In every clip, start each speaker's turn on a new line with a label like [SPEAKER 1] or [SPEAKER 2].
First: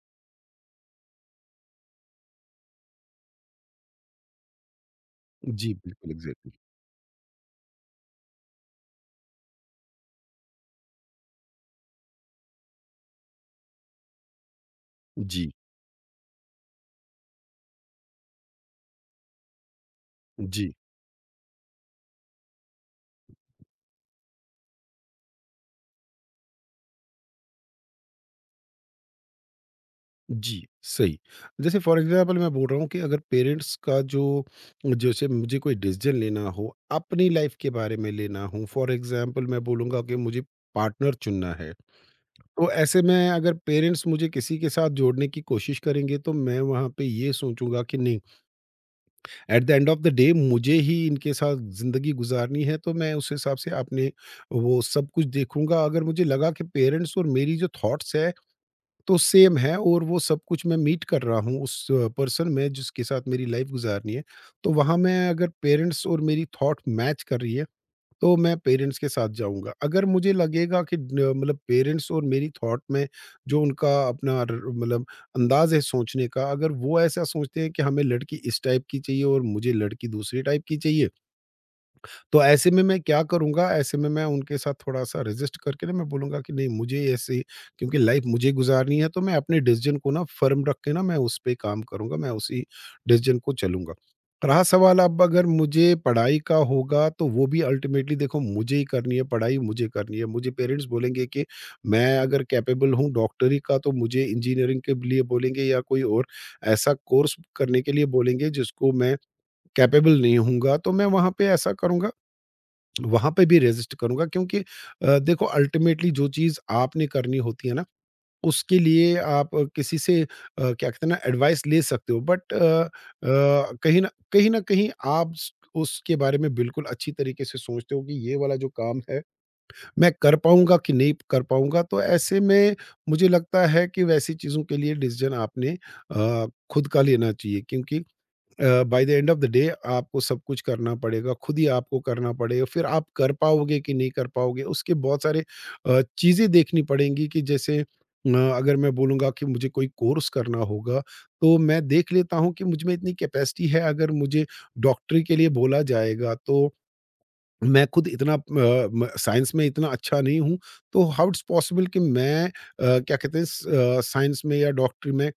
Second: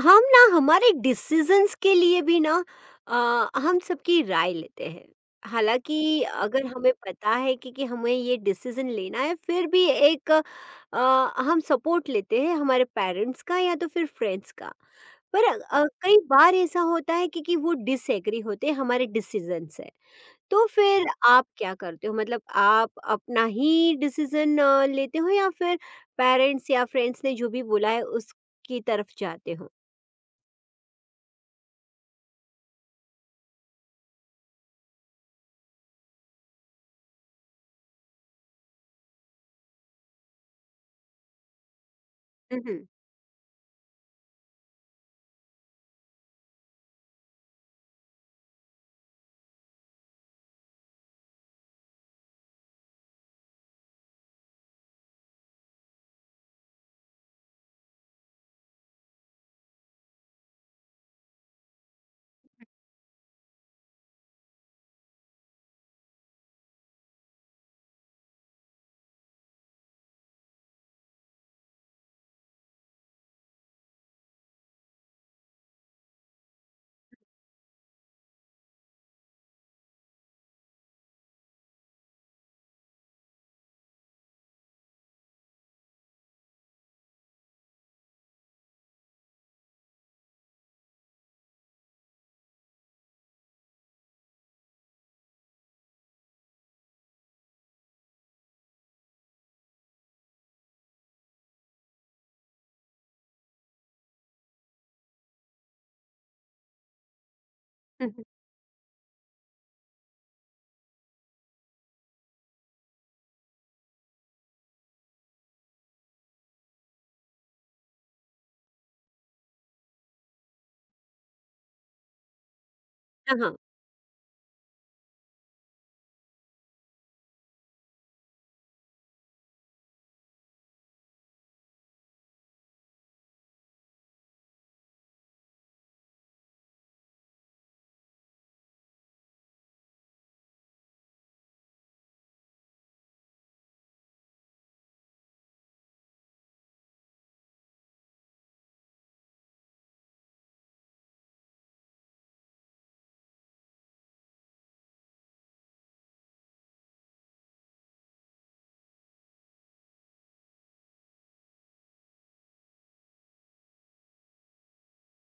[SPEAKER 1] हम ना हमारे डिसीजंस के लिए भी ना हम सबकी राय लेते हैं।
[SPEAKER 2] जी, बिल्कुल
[SPEAKER 1] हालांकि
[SPEAKER 2] एग्ज़ैक्टली।
[SPEAKER 1] अगर हमें पता है कि हमें ये डिसीजन लेना है, फिर भी हम सपोर्ट लेते हैं हमारे पेरेंट्स का या तो फिर फ्रेंड्स का। पर
[SPEAKER 2] जी,
[SPEAKER 1] कई बार ऐसा होता है कि वो डिसएग्री होते हैं हमारे डिसीजन से। तो
[SPEAKER 2] जी,
[SPEAKER 1] फिर आप क्या करते हो, मतलब आप अपना ही डिसीजन लेते हो, या फिर पेरेंट्स या फ्रेंड्स ने जो भी बोला है उसकी तरफ जाते हो?
[SPEAKER 2] जी, सही। जैसे फ़ॉर एग्ज़ाम्पल मैं बोल रहा हूँ कि अगर पेरेंट्स का जो जैसे मुझे कोई डिसीज़न लेना हो, अपनी लाइफ़ के बारे में लेना हो, फ़ॉर एग्ज़ाम्पल मैं बोलूँगा कि मुझे पार्टनर चुनना है,
[SPEAKER 1] हुँ,
[SPEAKER 2] तो
[SPEAKER 1] हुँ।
[SPEAKER 2] ऐसे में अगर पेरेंट्स मुझे किसी के साथ जोड़ने की कोशिश करेंगे, तो मैं वहाँ पे ये सोचूँगा कि नहीं, at the end of the day मुझे ही इनके साथ ज़िंदगी गुज़ारनी है, तो मैं उस हिसाब से अपने वो सब कुछ देखूँगा। अगर मुझे लगा कि पेरेंट्स और मेरी जो थॉट्स है तो सेम है और वो सब कुछ मैं मीट कर रहा हूँ उस पर्सन में जिसके साथ मेरी लाइफ गुजारनी है। तो वहाँ मैं अगर पेरेंट्स और मेरी थॉट मैच कर रही है, तो मैं पेरेंट्स के साथ जाऊँगा। अगर मुझे लगेगा कि न मतलब पेरेंट्स और मेरी थॉट में जो उनका अपना र मतलब अंदाज़ है सोचने का, अगर वो ऐसा सोचते हैं कि हमें लड़की इस टाइप की चाहिए और मुझे लड़की दूसरे टाइप की चाहिए तो ऐसे में मैं क्या करूँगा, ऐसे में मैं उनके साथ थोड़ा-सा रेज़िस्ट करके ना मैं बोलूँगा कि नहीं मुझे ऐसे क्योंकि लाइफ़ मुझे गुज़ारनी है तो मैं अपने डिसीज़न को ना फ़र्म रख के ना मैं उस पे काम करूँगा, मैं उसी डिसीज़न को चलूँगा। रहा सवाल अब अगर मुझे पढ़ाई का होगा तो वो भी अल्टीमेटली देखो मुझे ही करनी है, पढ़ाई मुझे करनी है। मुझे पेरेंट्स बोलेंगे कि मैं अगर कैपेबल हूँ डॉक्टरी का तो मुझे इंजीनियरिंग के लिए बोलेंगे या कोई और ऐसा कोर्स करने के लिए
[SPEAKER 1] हुँ, हुँ।
[SPEAKER 2] बोलेंगे जिसको मैं कैपेबल नहीं होऊँगा, तो मैं वहाँ पे ऐसा करूँगा वहाँ पे भी रेज़िस्ट करूँगा क्योंकि देखो अल्टीमेटली जो चीज़ आपने करनी होती है ना, उसके लिए आप किसी से क्या कहते हैं ना एडवाइस ले सकते हो बट अ,
[SPEAKER 1] हाँ, हाँ,
[SPEAKER 2] कहीं न कहीं आप स उसके बारे में बिल्कुल अच्छी तरीके से सोचते हो कि ये वाला जो काम है, मैं कर पाऊँगा कि नहीं कर पाऊँगा? तो ऐसे में मुझे लगता है कि वैसी चीज़ों के लिए डिसीज़न आपने खुद का लेना चाहिए क्योंकि by the end of the day आपको सब कुछ करना पड़ेगा खुद ही आपको करना पड़ेगा फिर आप कर पाओगे कि नहीं कर पाओगे उसके बहुत सारे चीज़ें देखनी पड़ेंगी कि जैसे अगर मैं बोलूँगा कि मुझे कोई कोर्स करना होगा तो मैं देख लेता हूँ कि मुझ में इतनी कैपेसिटी है अगर मुझे डॉक्टरी के लिए बोला जाएगा तो मैं खुद इतना अ, म साइंस में इतना अच्छा नहीं हूँ, तो हाउ इट्स पॉसिबल कि मैं क्या कहते हैं साइंस में या डॉक्टरी में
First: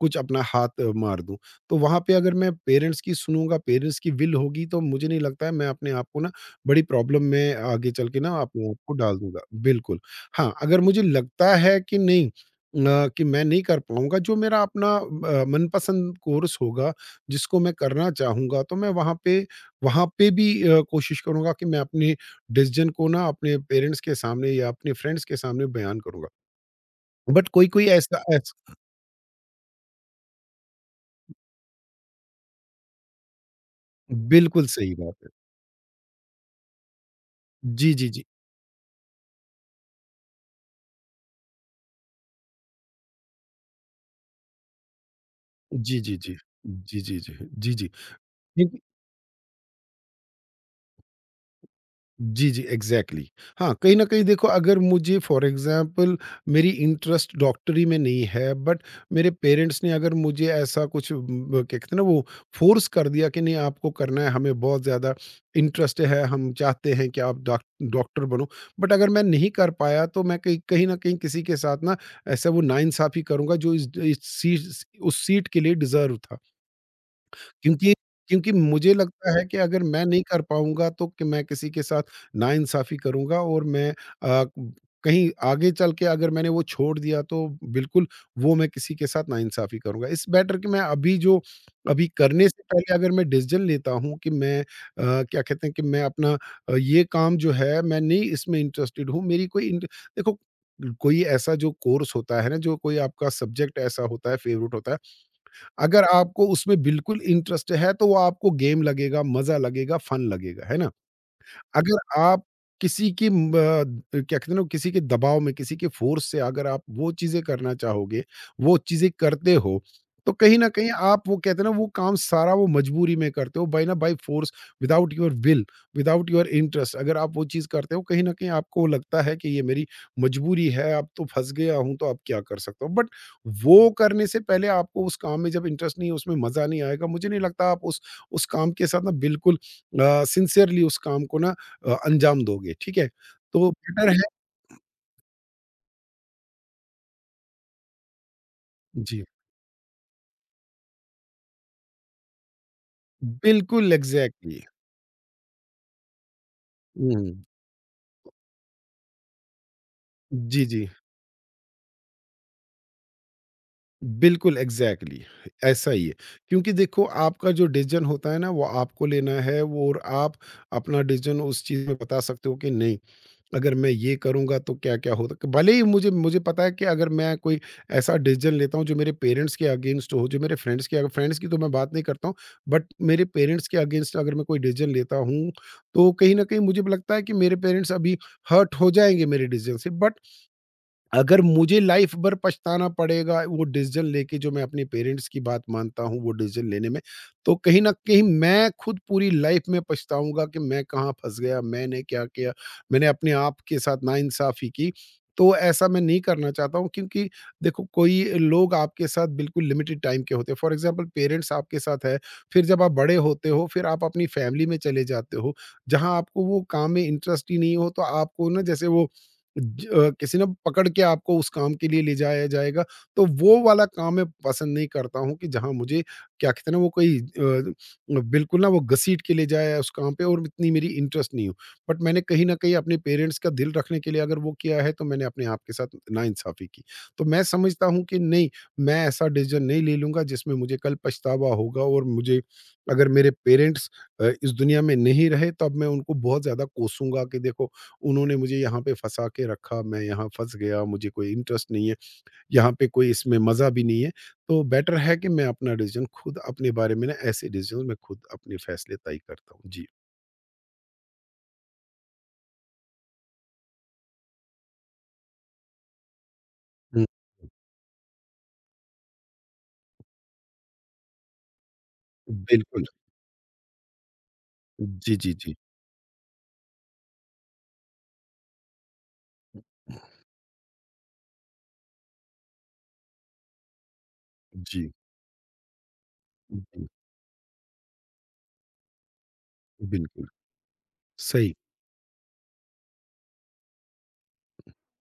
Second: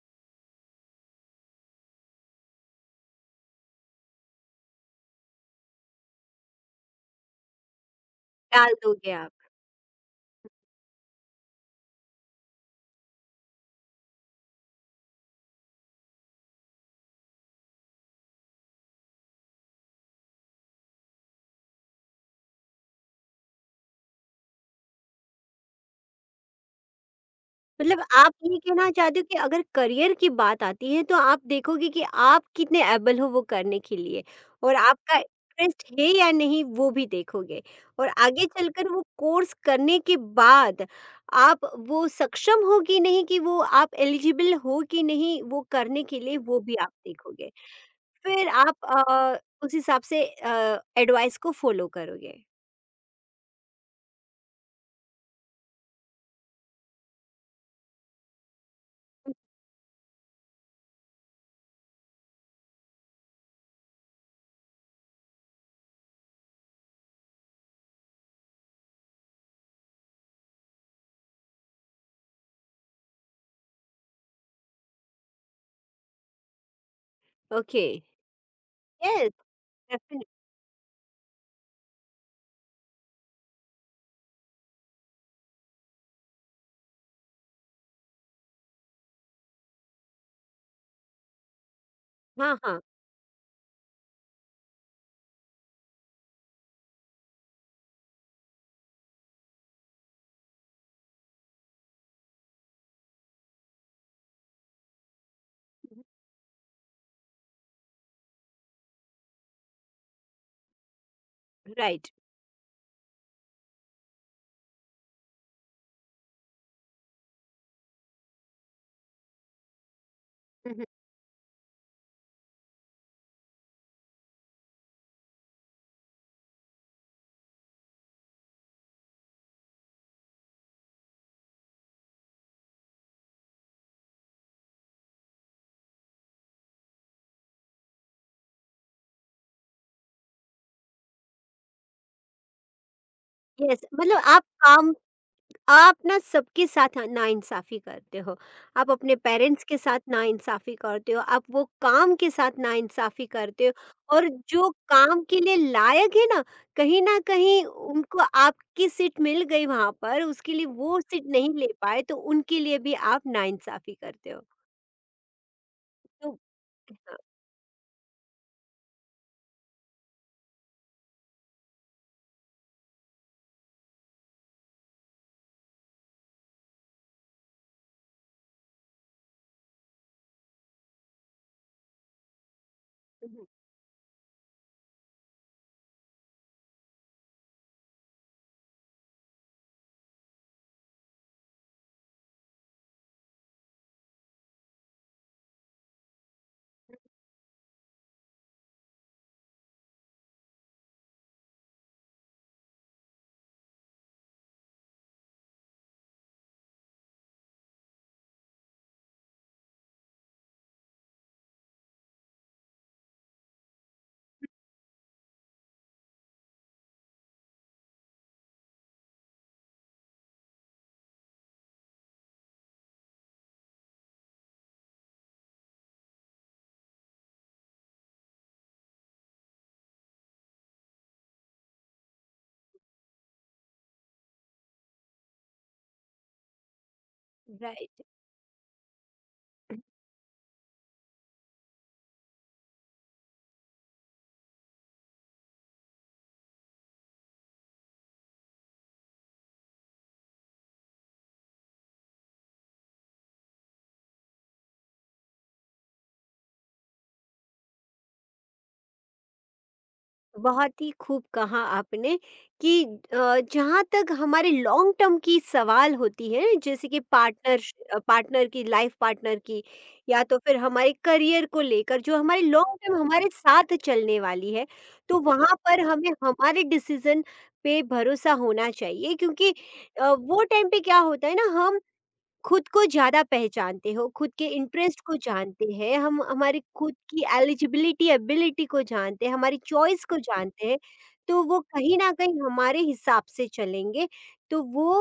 [SPEAKER 2] कुछ अपना हाथ मार दूँ। तो वहाँ पे अगर मैं पेरेंट्स की सुनूँगा, पेरेंट्स की विल होगी, तो मुझे नहीं लगता है मैं अपने आप को ना बड़ी प्रॉब्लम में आगे चल के ना अपने
[SPEAKER 1] टाल
[SPEAKER 2] आप को
[SPEAKER 1] दोगे
[SPEAKER 2] डाल
[SPEAKER 1] आप।
[SPEAKER 2] दूँगा। बिल्कुल। हाँ, अगर मुझे लगता है कि नहीं अ, कि मैं नहीं कर पाऊँगा, जो मेरा अपना मनपसंद कोर्स होगा, जिसको मैं करना चाहूँगा, तो मैं वहाँ पे भी कोशिश करूँगा कि मैं अपने डिसीज़न को ना अपने पेरेंट्स के सामने या अपने फ्रेंड्स के सामने बयान करूँगा। बट कोई-कोई
[SPEAKER 1] मतलब
[SPEAKER 2] ऐसा
[SPEAKER 1] आप
[SPEAKER 2] ऐस
[SPEAKER 1] ये कहना चाहते हो कि अगर करियर की बात आती है तो आप देखोगे कि आप कितने एबल हो वो करने के लिए,
[SPEAKER 2] बिल्कुल
[SPEAKER 1] और
[SPEAKER 2] सही बात
[SPEAKER 1] आपका
[SPEAKER 2] है।
[SPEAKER 1] इंटरेस्ट है या नहीं वो भी देखोगे,
[SPEAKER 2] जी, जी,
[SPEAKER 1] और
[SPEAKER 2] जी।
[SPEAKER 1] आगे चलकर वो कोर्स करने के बाद आप वो सक्षम हो कि नहीं, कि वो आप एलिजिबल हो कि नहीं वो
[SPEAKER 2] जी,
[SPEAKER 1] करने
[SPEAKER 2] जी,
[SPEAKER 1] के
[SPEAKER 2] जी।
[SPEAKER 1] लिए, वो भी आप
[SPEAKER 2] जी, जी, जी।
[SPEAKER 1] देखोगे।
[SPEAKER 2] जी, जी।
[SPEAKER 1] फिर आप
[SPEAKER 2] जी
[SPEAKER 1] उस हिसाब से एडवाइस को फॉलो करोगे।
[SPEAKER 2] जी, जी, एग्ज़ैक्टली। हाँ, कहीं न कहीं देखो अगर मुझे फ़ॉर एग्ज़ाम्पल मेरी इंटरेस्ट डॉक्टरी में नहीं है बट मेरे पेरेंट्स ने अगर मुझे ऐसा कुछ ब क्या कहते हैं ना वो फ़ोर्स कर दिया कि नहीं आपको करना है, हमें बहुत ज़्यादा इंटरेस्ट है, हम चाहते हैं कि आप डॉक्टर बनो। बट अगर मैं नहीं कर पाया तो मैं कहीं कहीं न कहीं किसी के साथ ना ऐसा वो नाइंसाफ़ी करूँगा जो इस सी उस सीट के लिए डिज़र्व था।
[SPEAKER 1] ओके।
[SPEAKER 2] क्योंकि क्योंकि मुझे
[SPEAKER 1] यस,
[SPEAKER 2] लगता है कि अगर मैं नहीं
[SPEAKER 1] डेफिनेटली।
[SPEAKER 2] कर पाऊँगा तो कि मैं किसी के साथ नाइंसाफ़ी करूँगा और मैं अ, कहीं आगे चल के अगर मैंने वो छोड़ दिया तो बिल्कुल वो मैं किसी के साथ नाइंसाफ़ी करूँगा। इट्स बेटर कि मैं अभी करने
[SPEAKER 1] हाँ,
[SPEAKER 2] से
[SPEAKER 1] हाँ।
[SPEAKER 2] पहले अगर मैं डिसीज़न लेता हूँ कि मैं क्या कहते हैं कि मैं अपना ये काम जो है मैं नहीं इसमें इंटरेस्टेड हूँ। मेरी कोई इंट देखो कोई ऐसा जो कोर्स होता है ना, जो कोई आपका सब्जेक्ट ऐसा होता है, फ़ेवरेट होता है
[SPEAKER 1] हुँ,
[SPEAKER 2] अगर आपको उसमें बिल्कुल इंटरेस्ट है तो वो आपको गेम लगेगा, मज़ा लगेगा, फन लगेगा, है ना?
[SPEAKER 1] राइट।
[SPEAKER 2] अगर आप किसी की क्या कहते हैं ना, किसी के दबाव में, किसी के फ़ोर्स से अगर आप वो चीज़ें करना चाहोगे, वो चीज़ें करते हो, तो कहीं न
[SPEAKER 1] हुँ, हुँ।
[SPEAKER 2] कहीं आप वो कहते हैं ना, वो काम सारा वो मजबूरी में करते हो, by force, without your will, without your interest अगर आप वो चीज़ करते हो, कहीं न कहीं आपको लगता है कि ये मेरी मजबूरी है, अब तो फँस गया हूँ, तो अब क्या कर सकता हूँ? बट वो करने से पहले आपको उस काम में जब इंटरेस्ट नहीं है, उसमें मज़ा नहीं आएगा, मुझे नहीं लगता आप उस काम के साथ ना बिल्कुल सिंसियरली उस काम को ना अंजाम दोगे, ठीक है? तो
[SPEAKER 1] येस।
[SPEAKER 2] बेटर है
[SPEAKER 1] आप ना सबके साथ नाइंसाफ़ी करते हो। आप अपने
[SPEAKER 2] जी,
[SPEAKER 1] पेरेंट्स के साथ नाइंसाफ़ी करते हो, आप वो काम के साथ नाइंसाफ़ी करते हो,
[SPEAKER 2] बिल्कुल
[SPEAKER 1] और
[SPEAKER 2] एग्ज़ैक्टली
[SPEAKER 1] जो काम के लिए लायक है ना, कहीं
[SPEAKER 2] हुँ,
[SPEAKER 1] न कहीं उनको आपकी सीट मिल गई वहाँ पर, उसके
[SPEAKER 2] जी,
[SPEAKER 1] लिए
[SPEAKER 2] जी।
[SPEAKER 1] वो सीट नहीं ले पाए, तो उनके लिए भी आप नाइंसाफ़ी करते हो।
[SPEAKER 2] बिल्कुल एग्ज़ैक्टली ऐसा ही है।
[SPEAKER 1] तो
[SPEAKER 2] क्योंकि देखो आपका जो डिसीज़न होता है ना, वो आपको लेना है वो और आप अपना डिसीज़न उस चीज़ में बता सकते हो कि नहीं। अगर मैं ये करूँगा तो क्या-क्या हो सक भले ही मुझे मुझे पता है कि अगर मैं कोई ऐसा डिसीज़न लेता हूँ जो मेरे पेरेंट्स के अगेंस्ट हो, जो मेरे फ्रेंड्स के अग फ्रेंड्स की तो मैं बात नहीं करता हूँ, बट मेरे
[SPEAKER 1] Mhm.
[SPEAKER 2] पेरेंट्स के अगेंस्ट अगर मैं कोई डिसीज़न लेता हूँ, तो कहीं न कहीं मुझे भी लगता है कि मेरे पेरेंट्स अभी हर्ट हो जाएँगे मेरे डिसीज़न से बट अगर मुझे लाइफ भर पछताना पड़ेगा वो डिसीजन लेके जो मैं अपने पेरेंट्स की बात मानता हूँ वो डिसीजन लेने में तो कहीं ना कहीं मैं खुद पूरी लाइफ में पछताऊंगा कि मैं कहाँ फंस गया मैंने क्या किया मैंने अपने आप के साथ नाइंसाफी की। तो ऐसा मैं नहीं करना चाहता हूँ क्योंकि देखो कोई लोग आपके साथ बिल्कुल लिमिटेड टाइम के होते हैं फॉर एग्जांपल पेरेंट्स आपके साथ है फिर जब आप बड़े होते हो फिर आप अपनी फैमिली में चले जाते हो जहाँ आपको वो काम में इंटरेस्ट ही नहीं हो तो आपको ना जैसे वो किसी ने पकड़ के आपको उस काम के लिए ले जाया जाएगा, तो वो वाला काम मैं पसंद नहीं करता हूँ कि जहाँ मुझे क्या कहते हैं ना वो कोई बिल्कुल ना वो घसीट के ले जाए उस काम पे और इतनी मेरी इंटरेस्ट नहीं हो। बट मैंने कहीं न कहीं अपने पेरेंट्स का दिल रखने के लिए अगर वो किया है, तो मैंने अपने आप के साथ नाइंसाफ़ी की। तो मैं समझता
[SPEAKER 1] Right.
[SPEAKER 2] हूँ कि नहीं, मैं ऐसा डिसीज़न नहीं ले लूँगा जिसमें मुझे कल पछतावा होगा और मुझे अगर मेरे पेरेंट्स इस दुनिया में नहीं रहे, तब मैं उनको बहुत ज़्यादा कोसूँगा कि देखो उन्होंने मुझे यहाँ पे फँसा के रखा, मैं यहाँ फँस गया, मुझे कोई इंटरेस्ट नहीं है, यहाँ पे कोई इसमें मज़ा भी नहीं है। तो बेटर है कि मैं अपना डिसीज़न खुद अपने बारे में ना ऐसे डिसीज़न मैं खुद अपने फैसले तय करता हूँ। जी।
[SPEAKER 1] बहुत ही खूब कहा आपने कि जहाँ तक हमारे लॉन्ग टर्म की सवाल होती है, जैसे कि
[SPEAKER 2] हुँ।
[SPEAKER 1] पार्टनर पार्टनर की लाइफ पार्टनर की, या तो फिर हमारे करियर को लेकर, जो हमारे लॉन्ग
[SPEAKER 2] बिल्कुल।
[SPEAKER 1] टर्म हमारे साथ चलने वाली है,
[SPEAKER 2] जी,
[SPEAKER 1] तो
[SPEAKER 2] जी, जी।
[SPEAKER 1] वहाँ पर हमें हमारे डिसीजन पे भरोसा होना चाहिए। क्योंकि वो टाइम पे क्या होता है ना, हम खुद को ज़्यादा पहचानते हो, खुद के
[SPEAKER 2] जी,
[SPEAKER 1] इंटरेस्ट को जानते हैं, हम हमारी
[SPEAKER 2] जी,
[SPEAKER 1] खुद की एलिजिबिलिटी, एबिलिटी को जानते हैं, हमारी चॉइस को
[SPEAKER 2] बिल्कुल।
[SPEAKER 1] जानते हैं, तो
[SPEAKER 2] सही,
[SPEAKER 1] वो कहीं न कहीं हमारे हिसाब से चलेंगे, तो वो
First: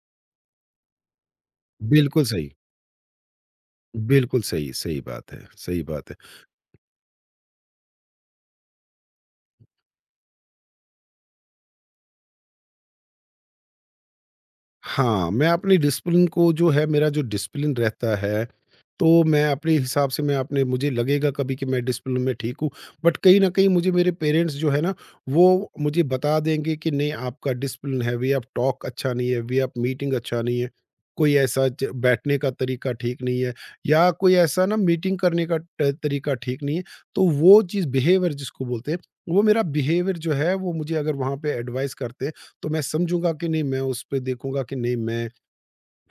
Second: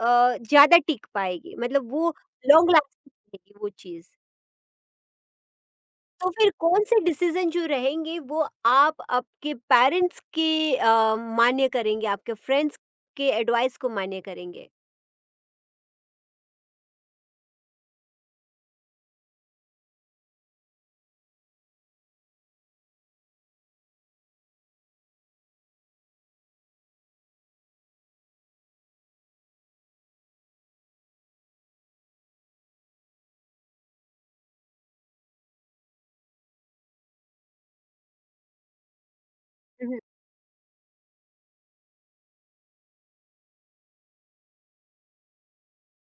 [SPEAKER 1] अ, ज़्यादा टिक पाएगी, मतलब वो
[SPEAKER 2] बिल्कुल सही।
[SPEAKER 1] लॉन्ग लास्टिंग रहेगी वो चीज़।
[SPEAKER 2] बिल्कुल सही, सही बात है, सही बात है।
[SPEAKER 1] तो फिर कौन-से डिसीज़न जो रहेंगे वो आप आपके पेरेंट्स के मान्य करेंगे, आपके फ्रेंड्स के एडवाइस को मान्य करेंगे?
[SPEAKER 2] हाँ, मैं अपनी डिसिप्लिन को जो है मेरा जो डिसिप्लिन रहता है, तो मैं अपने हिसाब से मैं अपने मुझे लगेगा कभी कि मैं डिसिप्लिन में ठीक हूँ, बट कहीं न कहीं मुझे मेरे पेरेंट्स जो है ना, वो मुझे बता देंगे कि नहीं आपका डिसिप्लिन है, वे ऑफ टॉक अच्छा नहीं है, वे ऑफ मीटिंग अच्छा नहीं है, कोई ऐसा ज बैठने का तरीका ठीक नहीं है या कोई ऐसा ना मीटिंग करने का ट तरीका ठीक नहीं है। तो वो चीज़ बिहेवियर जिसको बोलते हैं, वो मेरा
[SPEAKER 1] हुँ, हुँ,
[SPEAKER 2] बिहेवियर जो है वो मुझे अगर वहाँ पे एडवाइस करते हैं तो मैं समझूंगा कि नहीं मैं उस पे देखूंगा कि नहीं मैं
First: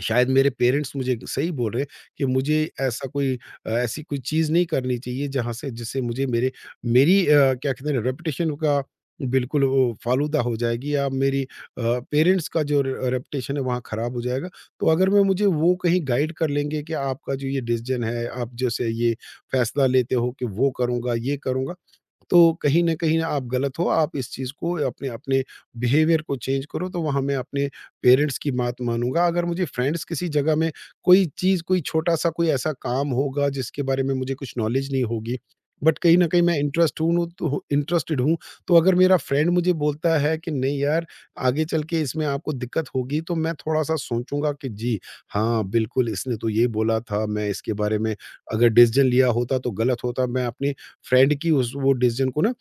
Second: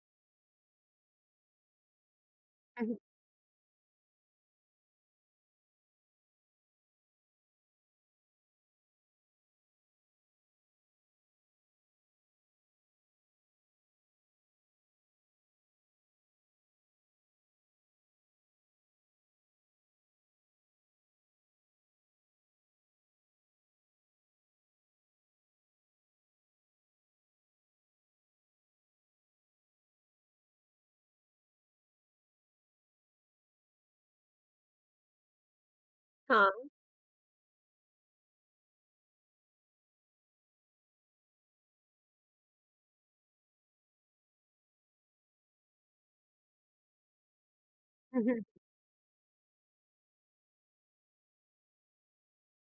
[SPEAKER 2] शायद मेरे पेरेंट्स मुझे सही बोल रहे हैं कि मुझे
[SPEAKER 1] हुँ, हुँ।
[SPEAKER 2] ऐसा कोई ऐसी कोई चीज़ नहीं करनी चाहिए जहाँ से जिससे मुझे मेरे मेरी क्या कहते हैं रेपुटेशन का बिल्कुल वो फालूदा हो जाएगी या मेरी पेरेंट्स का जो रेपुटेशन है वहाँ ख़राब हो जाएगा। तो अगर मैं मुझे वो कहीं गाइड कर लेंगे कि आपका जो ये डिसीज़न है, आप जैसे ये फ़ैसला लेते हो कि वो करूँगा, ये करूँगा, तो कहीं न कहीं आप गलत हो, आप इस चीज़ को अपने अपने बिहेवियर को चेंज करो, तो वहाँ मैं अपने पेरेंट्स की बात मानूँगा। अगर मुझे फ्रेंड्स किसी जगह में कोई चीज़, कोई छोटा-सा कोई ऐसा काम होगा जिसके बारे में मुझे कुछ नॉलेज नहीं होगी, बट कहीं न कहीं मैं
[SPEAKER 1] हाँ।
[SPEAKER 2] इंटरेस्ट हूँ तो इंटरेस्टेड हूँ, तो अगर मेरा फ्रेंड मुझे बोलता है कि नहीं यार, आगे चल के इसमें आपको दिक्कत होगी, तो मैं थोड़ा-सा सोचूँगा कि जी, हाँ, बिल्कुल इसने तो ये बोला था, मैं इसके बारे में अगर डिसीज़न लिया होता तो गलत होता। मैं अपने फ्रेंड की उस वो डिसीज़न को ना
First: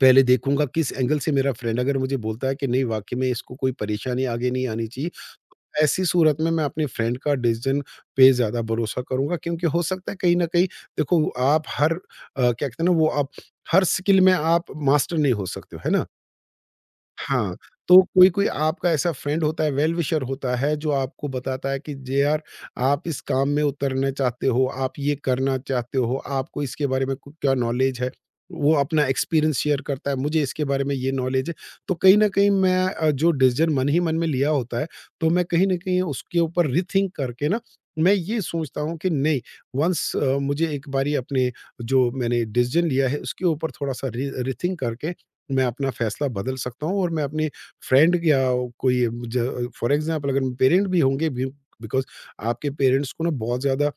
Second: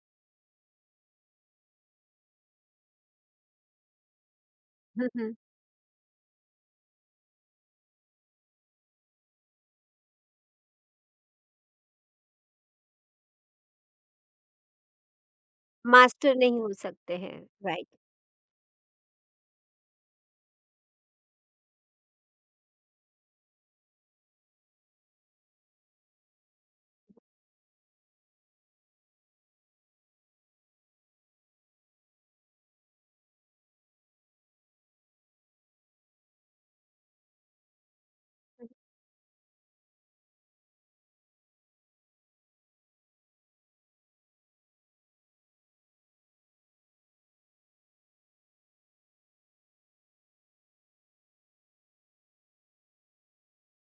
[SPEAKER 2] पहले देखूंगा किस एंगल से मेरा फ्रेंड अगर मुझे बोलता है कि नहीं वाकई में इसको कोई परेशानी आगे नहीं आनी
[SPEAKER 1] हुँ,
[SPEAKER 2] चाहिए।
[SPEAKER 1] हुँ।
[SPEAKER 2] ऐसी सूरत में मैं अपने फ्रेंड का डिसीजन पे ज़्यादा भरोसा करूंगा क्योंकि हो सकता है कहीं ना कहीं देखो आप हर क्या कहते हैं ना वो आप हर स्किल में आप मास्टर नहीं हो सकते हो, है ना।
[SPEAKER 1] मास्टर नहीं हो सकते हैं।
[SPEAKER 2] हाँ,
[SPEAKER 1] राइट।
[SPEAKER 2] तो कोई-कोई आपका ऐसा फ्रेंड होता है, वेल विशर होता है जो आपको बताता है कि जे यार आप इस काम में उतरना चाहते हो, आप ये करना चाहते हो, आपको इसके बारे में क क्या नॉलेज है। वो अपना एक्सपीरियंस शेयर करता है, मुझे इसके बारे में ये नॉलेज है। तो कहीं न कहीं मैं जो डिसीज़न मन ही मन में लिया होता है, तो मैं कहीं न कहीं उसके ऊपर रीथिंक करके ना, मैं ये सोचता हूँ कि नहीं वन्स मुझे एक बारी अपने जो मैंने डिसीज़न लिया है उसके ऊपर थोड़ा-सा री रीथिंक करके मैं अपना फ़ैसला बदल सकता हूँ और मैं अपनी फ्रेंड या कोई ज फॉर एग्ज़ाम्पल अगर पेरेंट भी होंगे बि बिकॉज़ आपके पेरेंट्स को ना बहुत ज़्यादा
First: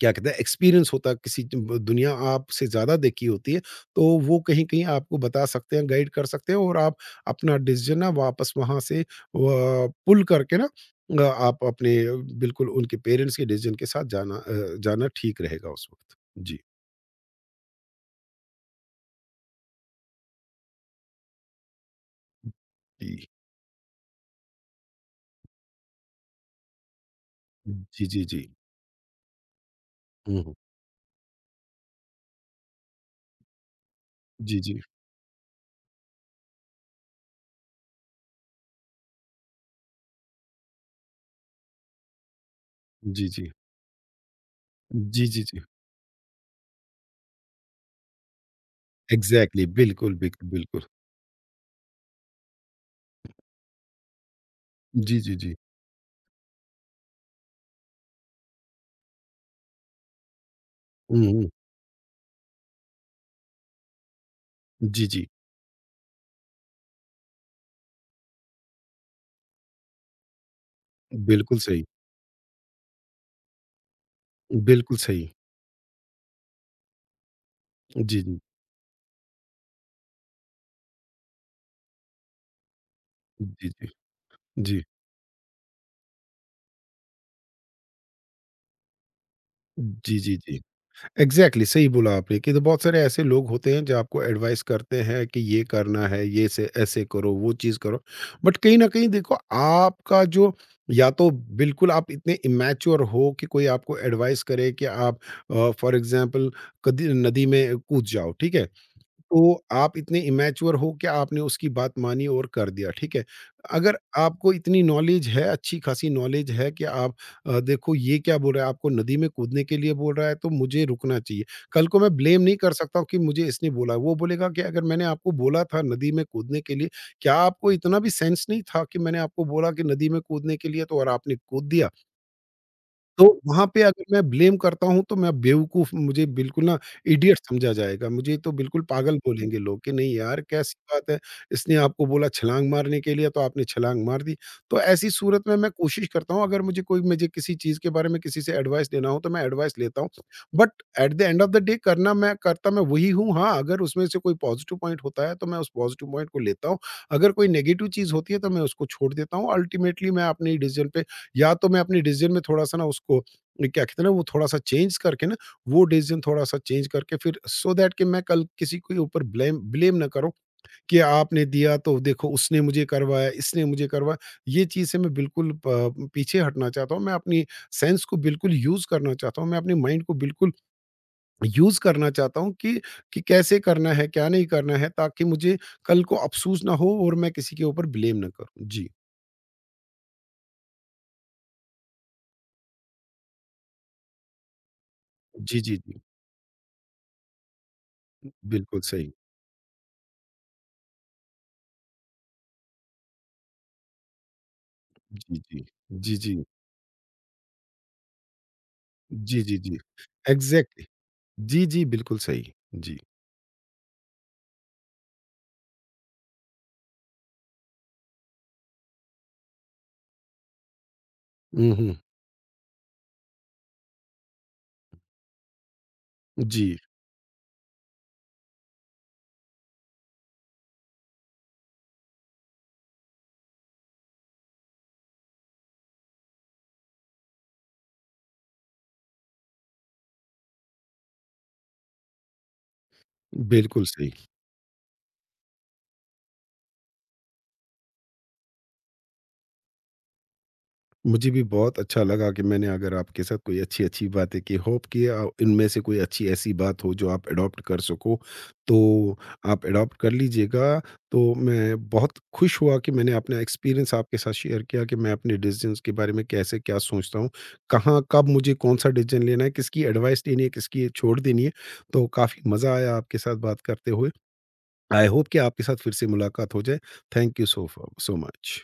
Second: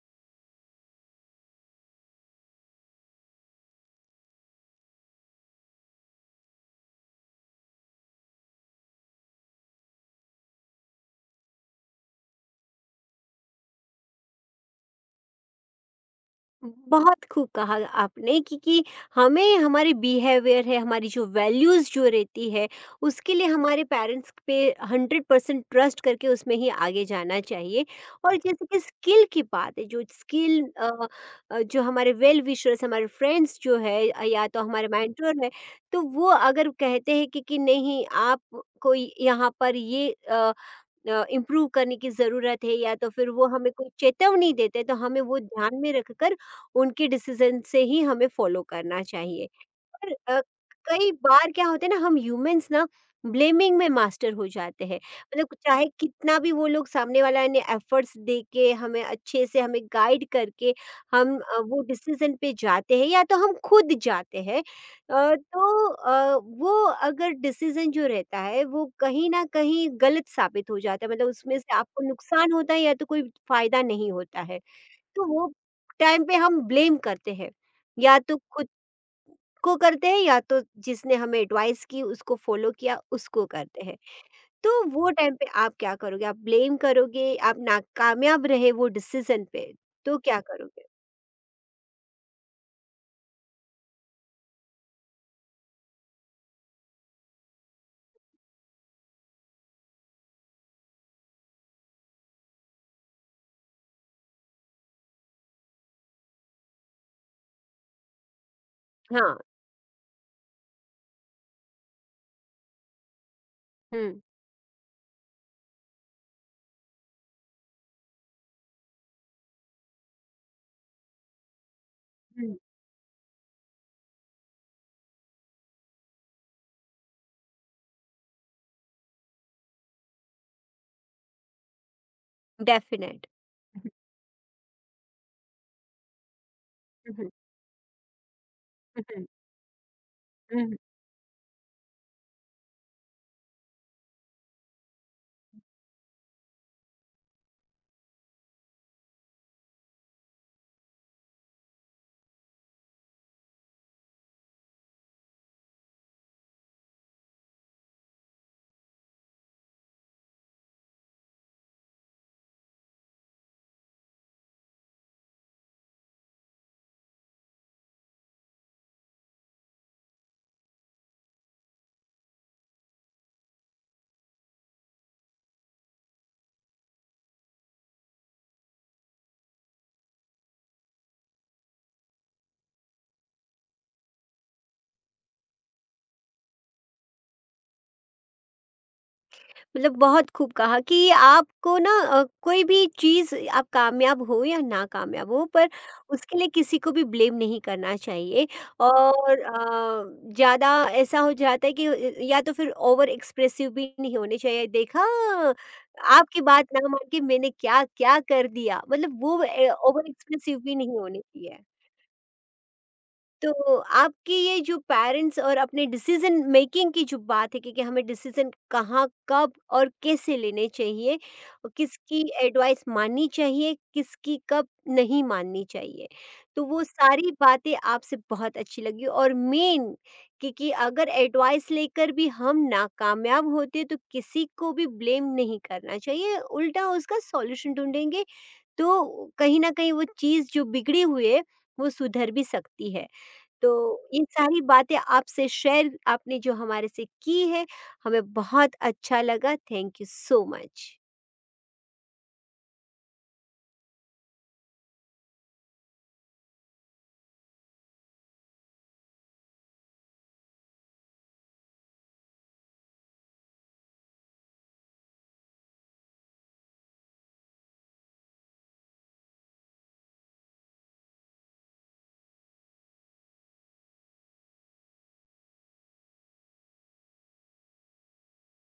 [SPEAKER 2] क्या कहते हैं एक्सपीरियंस होता है, किसी ब दुनिया आपसे ज़्यादा देखी होती है, तो वो कहीं-कहीं आपको बता सकते हैं, गाइड कर सकते हैं और आप अपना डिसीज़न ना वापस वहाँ से व पुल करके ना आप अपने बिल्कुल उनके पेरेंट्स के डिसीज़न के साथ जाना ठीक रहेगा उस वक़्त। जी,
[SPEAKER 1] बहुत खूब कहा आपने कि हमें हमारे बिहेवियर है, हमारी जो वैल्यूज जो रहती है,
[SPEAKER 2] जी।
[SPEAKER 1] उसके लिए हमारे पेरेंट्स पे 100% ट्रस्ट करके उसमें ही आगे जाना चाहिए।
[SPEAKER 2] जी, जी,
[SPEAKER 1] और
[SPEAKER 2] जी।
[SPEAKER 1] जैसे कि स्किल की बात है, जो
[SPEAKER 2] हुँ, हुँ।
[SPEAKER 1] स्किल जो हमारे वेल विशर्स, हमारे फ्रेंड्स जो है या
[SPEAKER 2] जी,
[SPEAKER 1] तो
[SPEAKER 2] जी।
[SPEAKER 1] हमारे मेंटोर है, तो वो अगर कहते हैं कि नहीं, आप कोई यहाँ पर ये इम्प्रूव करने की ज़रूरत है, या तो
[SPEAKER 2] जी,
[SPEAKER 1] फिर वो
[SPEAKER 2] जी।
[SPEAKER 1] हमें कोई चेतावनी देते हैं, तो हमें
[SPEAKER 2] जी,
[SPEAKER 1] वो
[SPEAKER 2] जी, जी।
[SPEAKER 1] ध्यान में रखकर उनके डिसीजन से ही हमें फॉलो करना चाहिए।
[SPEAKER 2] एग्ज़ैक्टली
[SPEAKER 1] पर
[SPEAKER 2] बिल्कुल, बिक बिल्कुल।
[SPEAKER 1] कई बार क्या होता है ना, हम ह्यूमंस ना ब्लेमिंग में मास्टर हो जाते हैं।
[SPEAKER 2] जी, जी,
[SPEAKER 1] मतलब
[SPEAKER 2] जी।
[SPEAKER 1] चाहे कितना भी वो लोग, सामने वाला ने एफर्ट्स दे के हमें अच्छे से हमें गाइड करके,
[SPEAKER 2] हुँ,
[SPEAKER 1] हम
[SPEAKER 2] हुँ।
[SPEAKER 1] वो डिसीजन पे जाते हैं, या तो हम खुद जाते हैं।
[SPEAKER 2] जी, जी।
[SPEAKER 1] तो वो अगर डिसीजन जो रहता है वो कहीं ना कहीं गलत साबित हो जाता है, मतलब उसमें
[SPEAKER 2] बिल्कुल
[SPEAKER 1] से
[SPEAKER 2] सही,
[SPEAKER 1] आपको नुकसान होता है, या तो कोई फायदा नहीं होता है,
[SPEAKER 2] बिल्कुल
[SPEAKER 1] तो
[SPEAKER 2] सही।
[SPEAKER 1] वो टाइम पे हम ब्लेम करते हैं।
[SPEAKER 2] जी,
[SPEAKER 1] या तो
[SPEAKER 2] जी।
[SPEAKER 1] खुद को करते हैं, या तो जिसने हमें एडवाइस की उसको फॉलो किया, उसको
[SPEAKER 2] जी,
[SPEAKER 1] करते
[SPEAKER 2] जी।
[SPEAKER 1] हैं। तो
[SPEAKER 2] जी।
[SPEAKER 1] वो टाइम पे आप क्या करोगे? आप ब्लेम करोगे, आप नाकामयाब रहे वो डिसीज़न पे,
[SPEAKER 2] जी,
[SPEAKER 1] तो
[SPEAKER 2] जी,
[SPEAKER 1] क्या
[SPEAKER 2] जी।
[SPEAKER 1] करोगे?
[SPEAKER 2] एग्ज़ैक्टली सही बोला आपने कि तो बहुत सारे ऐसे लोग होते हैं जो आपको एडवाइस करते हैं कि ये करना है, ये से ऐसे करो, वो चीज़ करो। बट कहीं न कहीं देखो आपका जो या तो बिल्कुल आप इतने इमैच्योर हो कि कोई आपको एडवाइस करे कि आप फॉर एग्ज़ाम्पल कदी नदी में कूद जाओ, ठीक है?
[SPEAKER 1] हाँ,
[SPEAKER 2] तो आप इतने इमैच्योर हो कि आपने उसकी बात मानी और कर दिया, ठीक है। अगर
[SPEAKER 1] हुँ,
[SPEAKER 2] आपको इतनी नॉलेज है, अच्छी खासी नॉलेज है कि आप देखो ये क्या बोल रहा है, आपको नदी में कूदने के लिए बोल रहा है तो मुझे रुकना चाहिए। कल को मैं ब्लेम नहीं
[SPEAKER 1] हुँ,
[SPEAKER 2] कर सकता हूँ कि मुझे इसने बोला। वो बोलेगा कि अगर मैंने आपको बोला था नदी में कूदने के लिए, क्या आपको इतना भी सेंस नहीं था कि मैंने आपको बोला कि नदी में कूदने के लिए तो और आपने कूद दिया? तो
[SPEAKER 1] डेफ़िनेट।
[SPEAKER 2] वहाँ पे
[SPEAKER 1] हुँ,
[SPEAKER 2] अगर मैं ब्लेम करता हूँ, तो मैं बेवकूफ़ मुझे बिल्कुल ना
[SPEAKER 1] हुँ, हुँ,
[SPEAKER 2] इडियट समझा जाएगा। मुझे तो बिल्कुल पागल
[SPEAKER 1] हुँ,
[SPEAKER 2] बोलेंगे लोग कि नहीं यार, कैसी
[SPEAKER 1] हुँ।
[SPEAKER 2] बात है? इसने आपको बोला छलाँग मारने के लिए, तो आपने छलाँग मार दी। तो ऐसी सूरत में मैं कोशिश करता हूँ अगर मुझे किसी चीज़ के बारे में किसी से एडवाइस लेना हो, तो मैं एडवाइस लेता हूँ। But at the end of the day करना मैं वही हूँ। हाँ, अगर उसमें से कोई पॉज़िटिव पॉइंट होता है, तो मैं उस पॉज़िटिव पॉइंट को लेता हूँ। अगर कोई नेगेटिव चीज़ होती है, तो मैं उसको छोड़ देता हूँ। अल्टीमेटली मैं अपने डिसीज़न पे या तो मैं अपने डिसीजन में थोड़ा-सा ना उसको क्या कहते हैं ना, वो थोड़ा-सा चेंज करके ना, वो डिसीजन थोड़ा-सा चेंज करके फिर सो दैट कि मैं कल किसी के ऊपर ब्लेम ब्लेम ना करूँ कि आपने दिया तो देखो उसने मुझे करवाया, इसने मुझे करवाया। ये चीज़ से मैं बिल्कुल प पीछे हटना चाहता हूँ। मैं अपनी सेंस को बिल्कुल यूज़ करना चाहता हूँ। मैं अपने माइंड को बिल्कुल यूज़ करना चाहता हूँ कि कैसे करना है, क्या नहीं करना है ताकि मुझे कल को अफ़सोस ना हो और मैं किसी के ऊपर ब्लेम ना करूँ। जी।
[SPEAKER 1] मतलब बहुत खूब कहा कि आपको ना कोई भी चीज़, आप कामयाब हो या नाकामयाब हो,
[SPEAKER 2] जी,
[SPEAKER 1] पर
[SPEAKER 2] जी, जी।
[SPEAKER 1] उसके लिए किसी को भी ब्लेम नहीं करना चाहिए।
[SPEAKER 2] बिल्कुल सही।
[SPEAKER 1] और ज़्यादा ऐसा हो जाता है कि या तो फिर ओवर एक्सप्रेसिव भी नहीं होने चाहिए, देखा,
[SPEAKER 2] जी, जी। जी, जी।
[SPEAKER 1] आपकी बात ना मान के मैंने क्या क्या कर दिया, मतलब वो
[SPEAKER 2] जी, जी, जी।
[SPEAKER 1] ओवर एक्सप्रेसिव भी
[SPEAKER 2] एग्ज़ैक्टली।
[SPEAKER 1] नहीं होने चाहिए।
[SPEAKER 2] जी, जी, बिल्कुल सही। जी।
[SPEAKER 1] तो आपके ये जो पेरेंट्स और अपने डिसीजन मेकिंग की जो बात है कि हमें डिसीजन कहाँ, कब और कैसे लेने चाहिए,
[SPEAKER 2] हुँ,
[SPEAKER 1] और
[SPEAKER 2] हुँ।
[SPEAKER 1] किसकी एडवाइस माननी चाहिए, किसकी कब नहीं माननी चाहिए, तो
[SPEAKER 2] जी,
[SPEAKER 1] वो सारी बातें आपसे बहुत अच्छी लगी। और मेन कि अगर एडवाइस लेकर भी हम नाकामयाब होते हैं, तो किसी को भी ब्लेम नहीं करना चाहिए, उल्टा उसका सॉल्यूशन ढूँढेंगे, तो कहीं न कहीं वो चीज़ जो बिगड़ी हुई है, वो सुधर भी सकती है। तो
[SPEAKER 2] बिल्कुल सही।
[SPEAKER 1] ये सारी बातें आपसे शेयर आपने जो हमारे से की है, हमें बहुत अच्छा लगा। Thank you so much.
[SPEAKER 2] मुझे भी बहुत अच्छा लगा कि मैंने अगर आपके साथ कोई अच्छी-अच्छी बातें की, होप कि इनमें से कोई अच्छी ऐसी बात हो जो आप एडॉप्ट कर सको, तो आप एडॉप्ट कर लीजिएगा। तो मैं बहुत खुश हुआ कि मैंने अपना एक्सपीरियंस आपके साथ शेयर किया कि मैं अपने डिसीज़न्स के बारे में कैसे क्या सोचता हूँ, कहाँ, कब मुझे कौन-सा डिसीज़न लेना है, किसकी एडवाइस लेनी है, किसकी छोड़ देनी है। तो काफ़ी मज़ा आया आपके साथ बात करते हुए। आई होप कि आपके साथ फिर से मुलाकात हो जाए। थैंक यू सो फ सो मच।